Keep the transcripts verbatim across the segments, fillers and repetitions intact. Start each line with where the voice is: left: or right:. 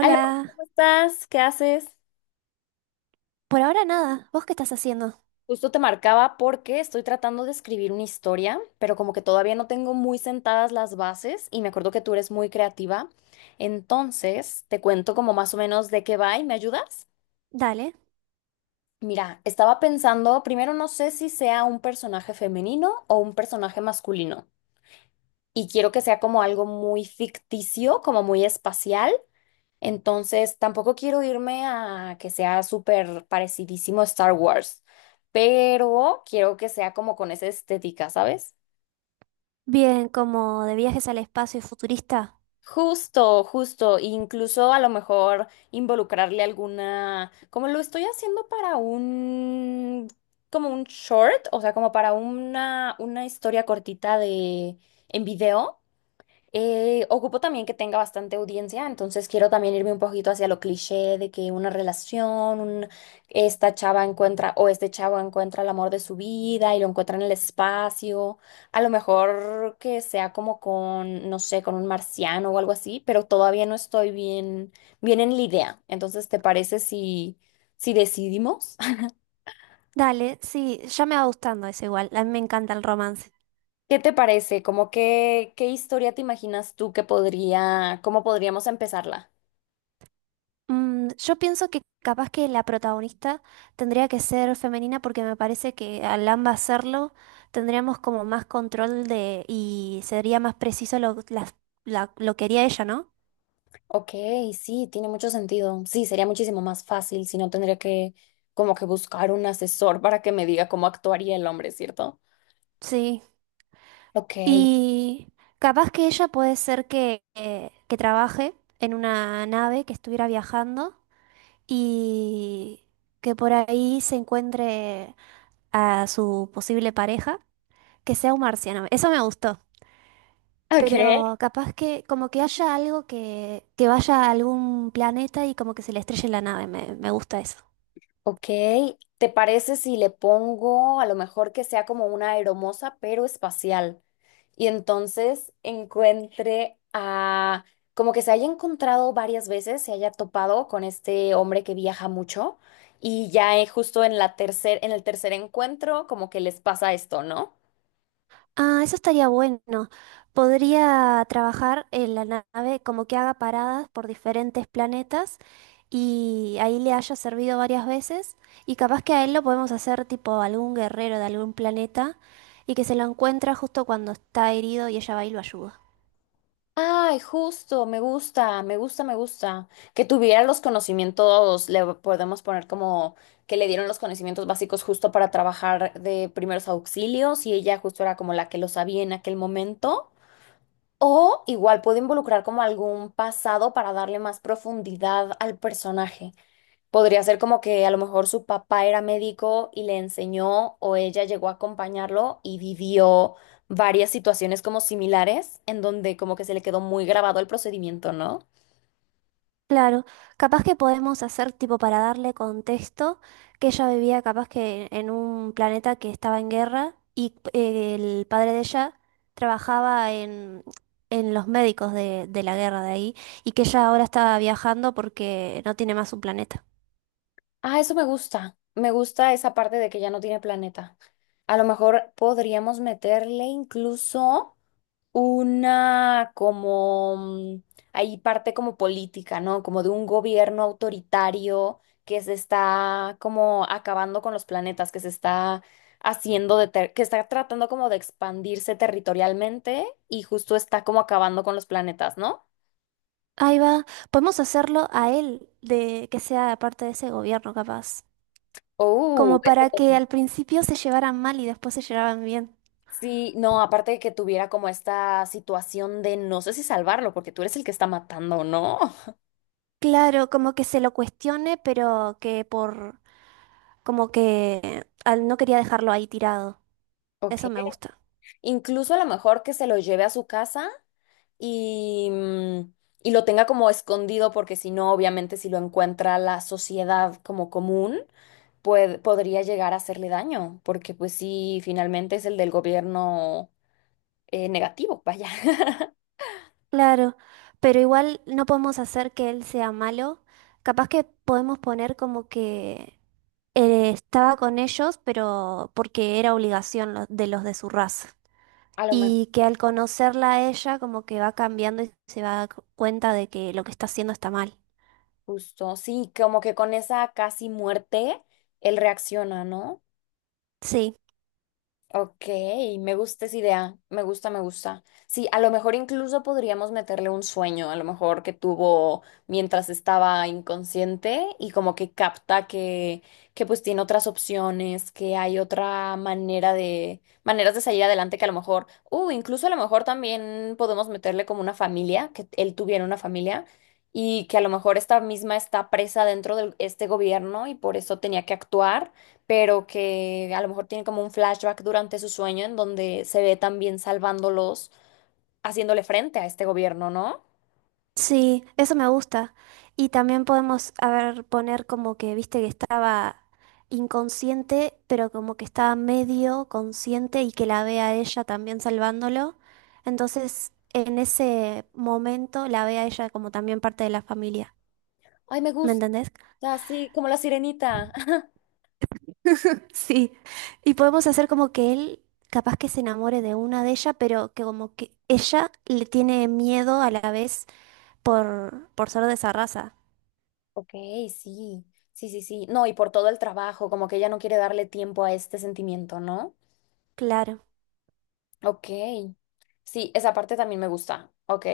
left: Aló, ¿cómo estás? ¿Qué haces?
right: por ahora nada. ¿Vos qué estás haciendo?
left: Justo te marcaba porque estoy tratando de escribir una historia, pero como que todavía no tengo muy sentadas las bases y me acuerdo que tú eres muy creativa. Entonces, te cuento como más o menos de qué va y me ayudas.
right: Dale.
left: Mira, estaba pensando, primero no sé si sea un personaje femenino o un personaje masculino y quiero que sea como algo muy ficticio, como muy espacial. Entonces, tampoco quiero irme a que sea súper parecidísimo a Star Wars, pero quiero que sea como con esa estética, ¿sabes?
right: Bien, como de viajes al espacio y futurista.
left: Justo, justo, incluso a lo mejor involucrarle alguna, como lo estoy haciendo para un, como un short, o sea, como para una, una historia cortita de, en video. Eh, ocupo también que tenga bastante audiencia, entonces quiero también irme un poquito hacia lo cliché de que una relación, un- esta chava encuentra o este chavo encuentra el amor de su vida y lo encuentra en el espacio. A lo mejor que sea como con, no sé, con un marciano o algo así, pero todavía no estoy bien, bien en la idea. Entonces, ¿te parece si, si decidimos?
right: Dale, sí, ya me va gustando eso igual. A mí me encanta el romance.
left: ¿Qué te parece? Como que, ¿qué historia te imaginas tú que podría, cómo podríamos empezarla?
right: Mm, yo pienso que capaz que la protagonista tendría que ser femenina porque me parece que al ambas serlo tendríamos como más control de y sería más preciso lo, las- la- lo que haría ella, ¿no?
left: Ok, sí, tiene mucho sentido. Sí, sería muchísimo más fácil si no tendría que como que buscar un asesor para que me diga cómo actuaría el hombre, ¿cierto?
right: Sí,
left: Ok,
right: y capaz que ella puede ser que, eh, que trabaje en una nave que estuviera viajando y que por ahí se encuentre a su posible pareja, que sea un marciano. Eso me gustó.
left: ok,
right: Pero capaz que como que haya algo que, que vaya a algún planeta y como que se le estrelle la nave. Me, me gusta eso.
left: ok. ¿Te parece si le pongo a lo mejor que sea como una aeromoza pero espacial? Y entonces encuentre a como que se haya encontrado varias veces, se haya topado con este hombre que viaja mucho y ya eh, justo en la tercer, en el tercer encuentro como que les pasa esto, ¿no?
right: Ah, eso estaría bueno. Podría trabajar en la nave como que haga paradas por diferentes planetas y ahí le haya servido varias veces y capaz que a él lo podemos hacer tipo algún guerrero de algún planeta y que se lo encuentra justo cuando está herido y ella va y lo ayuda.
left: Ay, justo, me gusta, me gusta, me gusta. Que tuviera los conocimientos, le podemos poner como que le dieron los conocimientos básicos justo para trabajar de primeros auxilios y ella justo era como la que lo sabía en aquel momento. O igual puedo involucrar como algún pasado para darle más profundidad al personaje. Podría ser como que a lo mejor su papá era médico y le enseñó o ella llegó a acompañarlo y vivió varias situaciones como similares en donde como que se le quedó muy grabado el procedimiento, ¿no?
right: Claro, capaz que podemos hacer tipo para darle contexto que ella vivía capaz que en un planeta que estaba en guerra y eh, el padre de ella trabajaba en, en los médicos de, de la guerra de ahí y que ella ahora estaba viajando porque no tiene más un planeta.
left: Ah, eso me gusta. Me gusta esa parte de que ya no tiene planeta. A lo mejor podríamos meterle incluso una como, mm, ahí parte como política, ¿no? Como de un gobierno autoritario que se está como acabando con los planetas, que se está haciendo de, ter- que está tratando como de expandirse territorialmente y justo está como acabando con los planetas, ¿no?
right: Ahí va, podemos hacerlo a él de que sea parte de ese gobierno capaz,
left: Oh,
right: como para
left: eso.
right: que al principio se llevaran mal y después se llevaran bien.
left: Sí, no, aparte de que tuviera como esta situación de no sé si salvarlo, porque tú eres el que está matando, ¿no?
right: Claro, como que se lo cuestione, pero que por. Como que al- no quería dejarlo ahí tirado.
left: Ok.
right: Eso me gusta.
left: Incluso a lo mejor que se lo lleve a su casa y, mm, y lo tenga como escondido, porque si no, obviamente, si lo encuentra la sociedad como común, puede- podría llegar a hacerle daño, porque pues sí, finalmente es el del gobierno eh, negativo, vaya.
right: Claro, pero igual no podemos hacer que él sea malo. Capaz que podemos poner como que eh, estaba con ellos, pero porque era obligación lo- de los de su raza.
left: A lo mejor,
right: Y que al conocerla a ella, como que va cambiando y se va a dar cuenta de que lo que está haciendo está mal.
left: justo, sí, como que con esa casi muerte, él reacciona, ¿no?
right: Sí.
left: Ok, me gusta esa idea, me gusta, me gusta. Sí, a lo mejor incluso podríamos meterle un sueño, a lo mejor que tuvo mientras estaba inconsciente y como que capta que, que pues tiene otras opciones, que hay otra manera de, maneras de salir adelante que a lo mejor, uh, incluso a lo mejor también podemos meterle como una familia, que él tuviera una familia y que a lo mejor esta misma está presa dentro de este gobierno y por eso tenía que actuar pero que a lo mejor tiene como un flashback durante su sueño en donde se ve también salvándolos, haciéndole frente a este gobierno, ¿no?
right: Sí, eso me gusta. Y también podemos, a ver, poner como que, viste, que estaba inconsciente, pero como que estaba medio consciente y que la vea a ella también salvándolo. Entonces, en ese momento la vea ella como también parte de la familia.
left: Ay, me
right: ¿Me
left: gusta,
right: entendés?
left: así como la sirenita.
right: Sí. Y podemos hacer como que él capaz que se enamore de una de ella, pero que como que ella le tiene miedo a la vez por, por ser de esa raza.
left: Ok, sí, sí, sí, sí. No, y por todo el trabajo, como que ella no quiere darle tiempo a este sentimiento, ¿no?
right: Claro.
left: Ok. Sí, esa parte también me gusta. Ok.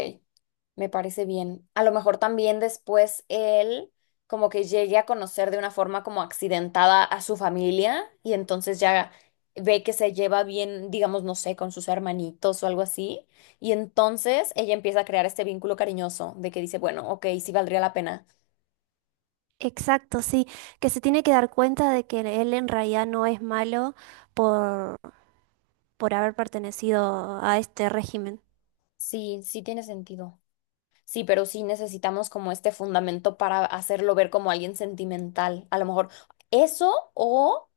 left: Me parece bien. A lo mejor también después él como que llegue a conocer de una forma como accidentada a su familia y entonces ya ve que se lleva bien, digamos, no sé, con sus hermanitos o algo así. Y entonces ella empieza a crear este vínculo cariñoso de que dice, bueno, ok, sí valdría la pena.
right: Exacto, sí, que se tiene que dar cuenta de que él en realidad no es malo por, por haber pertenecido a este régimen.
left: Sí, sí tiene sentido. Sí, pero sí necesitamos como este fundamento para hacerlo ver como alguien sentimental. A lo mejor eso o...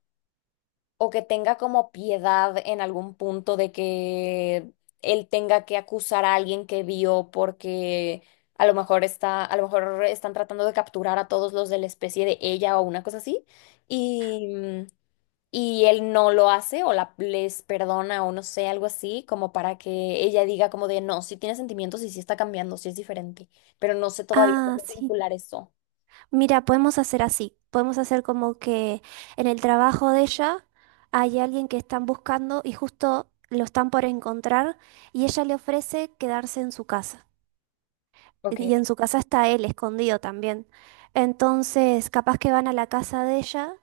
left: o que tenga como piedad en algún punto de que él tenga que acusar a alguien que vio porque a lo mejor está, a lo mejor están tratando de capturar a todos los de la especie de ella o una cosa así, y, mm, y él no lo hace o la, les perdona o no sé, algo así, como para que ella diga como de no, si tiene sentimientos y si está cambiando, si es diferente, pero no sé todavía
right: Ah,
left: cómo
right: sí.
left: vincular eso.
right: Mira, podemos hacer así. Podemos hacer como que en el trabajo de ella hay alguien que están buscando y justo lo están por encontrar y ella le ofrece quedarse en su casa.
left: Ok.
right: Y en su casa está él escondido también. Entonces, capaz que van a la casa de ella,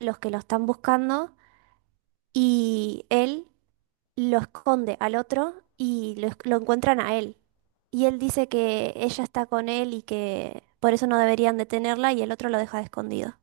right: los que lo están buscando y él lo, esconde al otro y lo, esc- lo encuentran a él. Y él dice que ella está con él y que por eso no deberían detenerla y el otro lo deja de escondido.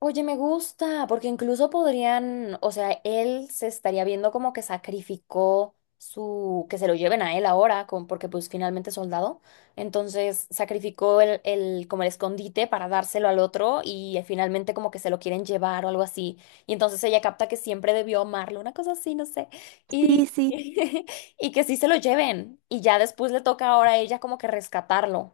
left: Oye, me gusta, porque incluso podrían, o sea, él se estaría viendo como que sacrificó su, que se lo lleven a él ahora, con, porque pues finalmente es soldado, entonces sacrificó el, el, como el escondite para dárselo al otro y eh, finalmente como que se lo quieren llevar o algo así, y entonces ella capta que siempre debió amarlo, una cosa así, no sé, y,
right: Sí, sí,
left: y que sí se lo lleven, y ya después le toca ahora a ella como que rescatarlo.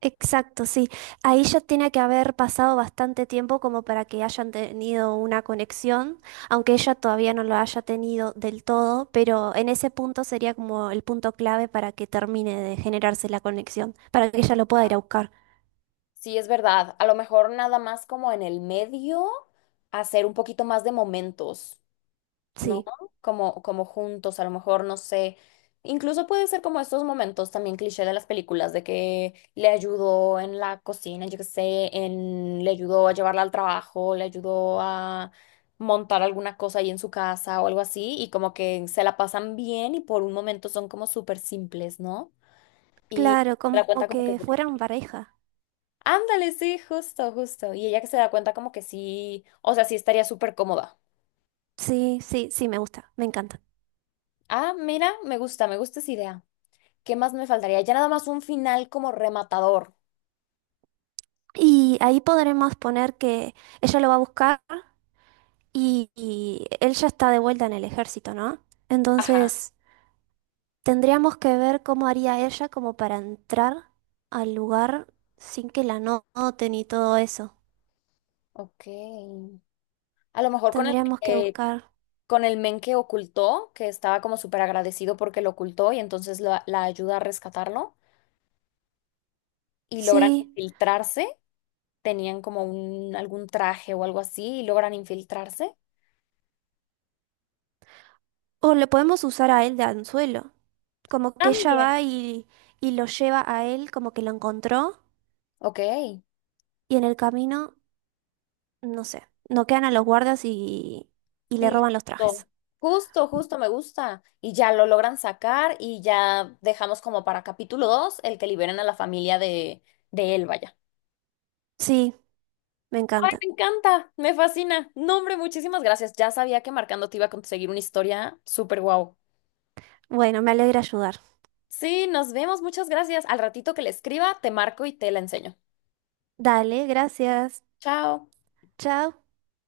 right: exacto, sí. Ahí ya tiene que haber pasado bastante tiempo como para que hayan tenido una conexión, aunque ella todavía no lo haya tenido del todo, pero en ese punto sería como el punto clave para que termine de generarse la conexión, para que ella lo pueda ir a buscar.
left: Sí, es verdad. A lo mejor nada más como en el medio, hacer un poquito más de momentos, ¿no?
right: Sí.
left: Como, como juntos, a lo mejor, no sé. Incluso puede ser como estos momentos también cliché de las películas, de que le ayudó en la cocina, yo qué sé, en, le ayudó a llevarla al trabajo, le ayudó a montar alguna cosa ahí en su casa o algo así, y como que se la pasan bien y por un momento son como súper simples, ¿no? Y
right: Claro,
left: se la cuenta
right: como
left: como que...
right: que fueran pareja.
left: Ándale, sí, justo, justo. Y ella que se da cuenta como que sí, o sea, sí estaría súper cómoda.
right: Sí, sí, sí, me gusta, me encanta.
left: Ah, mira, me gusta, me gusta esa idea. ¿Qué más me faltaría? Ya nada más un final como rematador.
right: Y ahí podremos poner que ella lo va a buscar y, y él ya está de vuelta en el ejército, ¿no?
left: Ajá.
right: Entonces, tendríamos que ver cómo haría ella como para entrar al lugar sin que la no- noten y todo eso.
left: Ok. A lo mejor con el
right: Tendríamos que
left: que,
right: buscar,
left: con el men que ocultó, que estaba como súper agradecido porque lo ocultó y entonces la, la ayuda a rescatarlo y logran
right: sí,
left: infiltrarse. Tenían como un, algún traje o algo así y logran infiltrarse.
right: o le podemos usar a él de anzuelo, como que ella
left: También.
right: va y, y lo lleva a él como que lo encontró
left: Ok.
right: y en el camino... No sé, no quedan a los guardias y, y le roban los trajes.
left: Listo, justo, justo, me gusta. Y ya lo logran sacar y ya dejamos como para capítulo dos el que liberen a la familia de, de él, vaya.
right: Sí, me
left: Ay,
right: encanta.
left: me encanta, me fascina. No, hombre, muchísimas gracias. Ya sabía que marcando te iba a conseguir una historia súper guau.
right: Bueno, me alegra ayudar.
left: Sí, nos vemos, muchas gracias. Al ratito que le escriba, te marco y te la enseño.
right: Dale, gracias.
left: Chao.
right: Chao.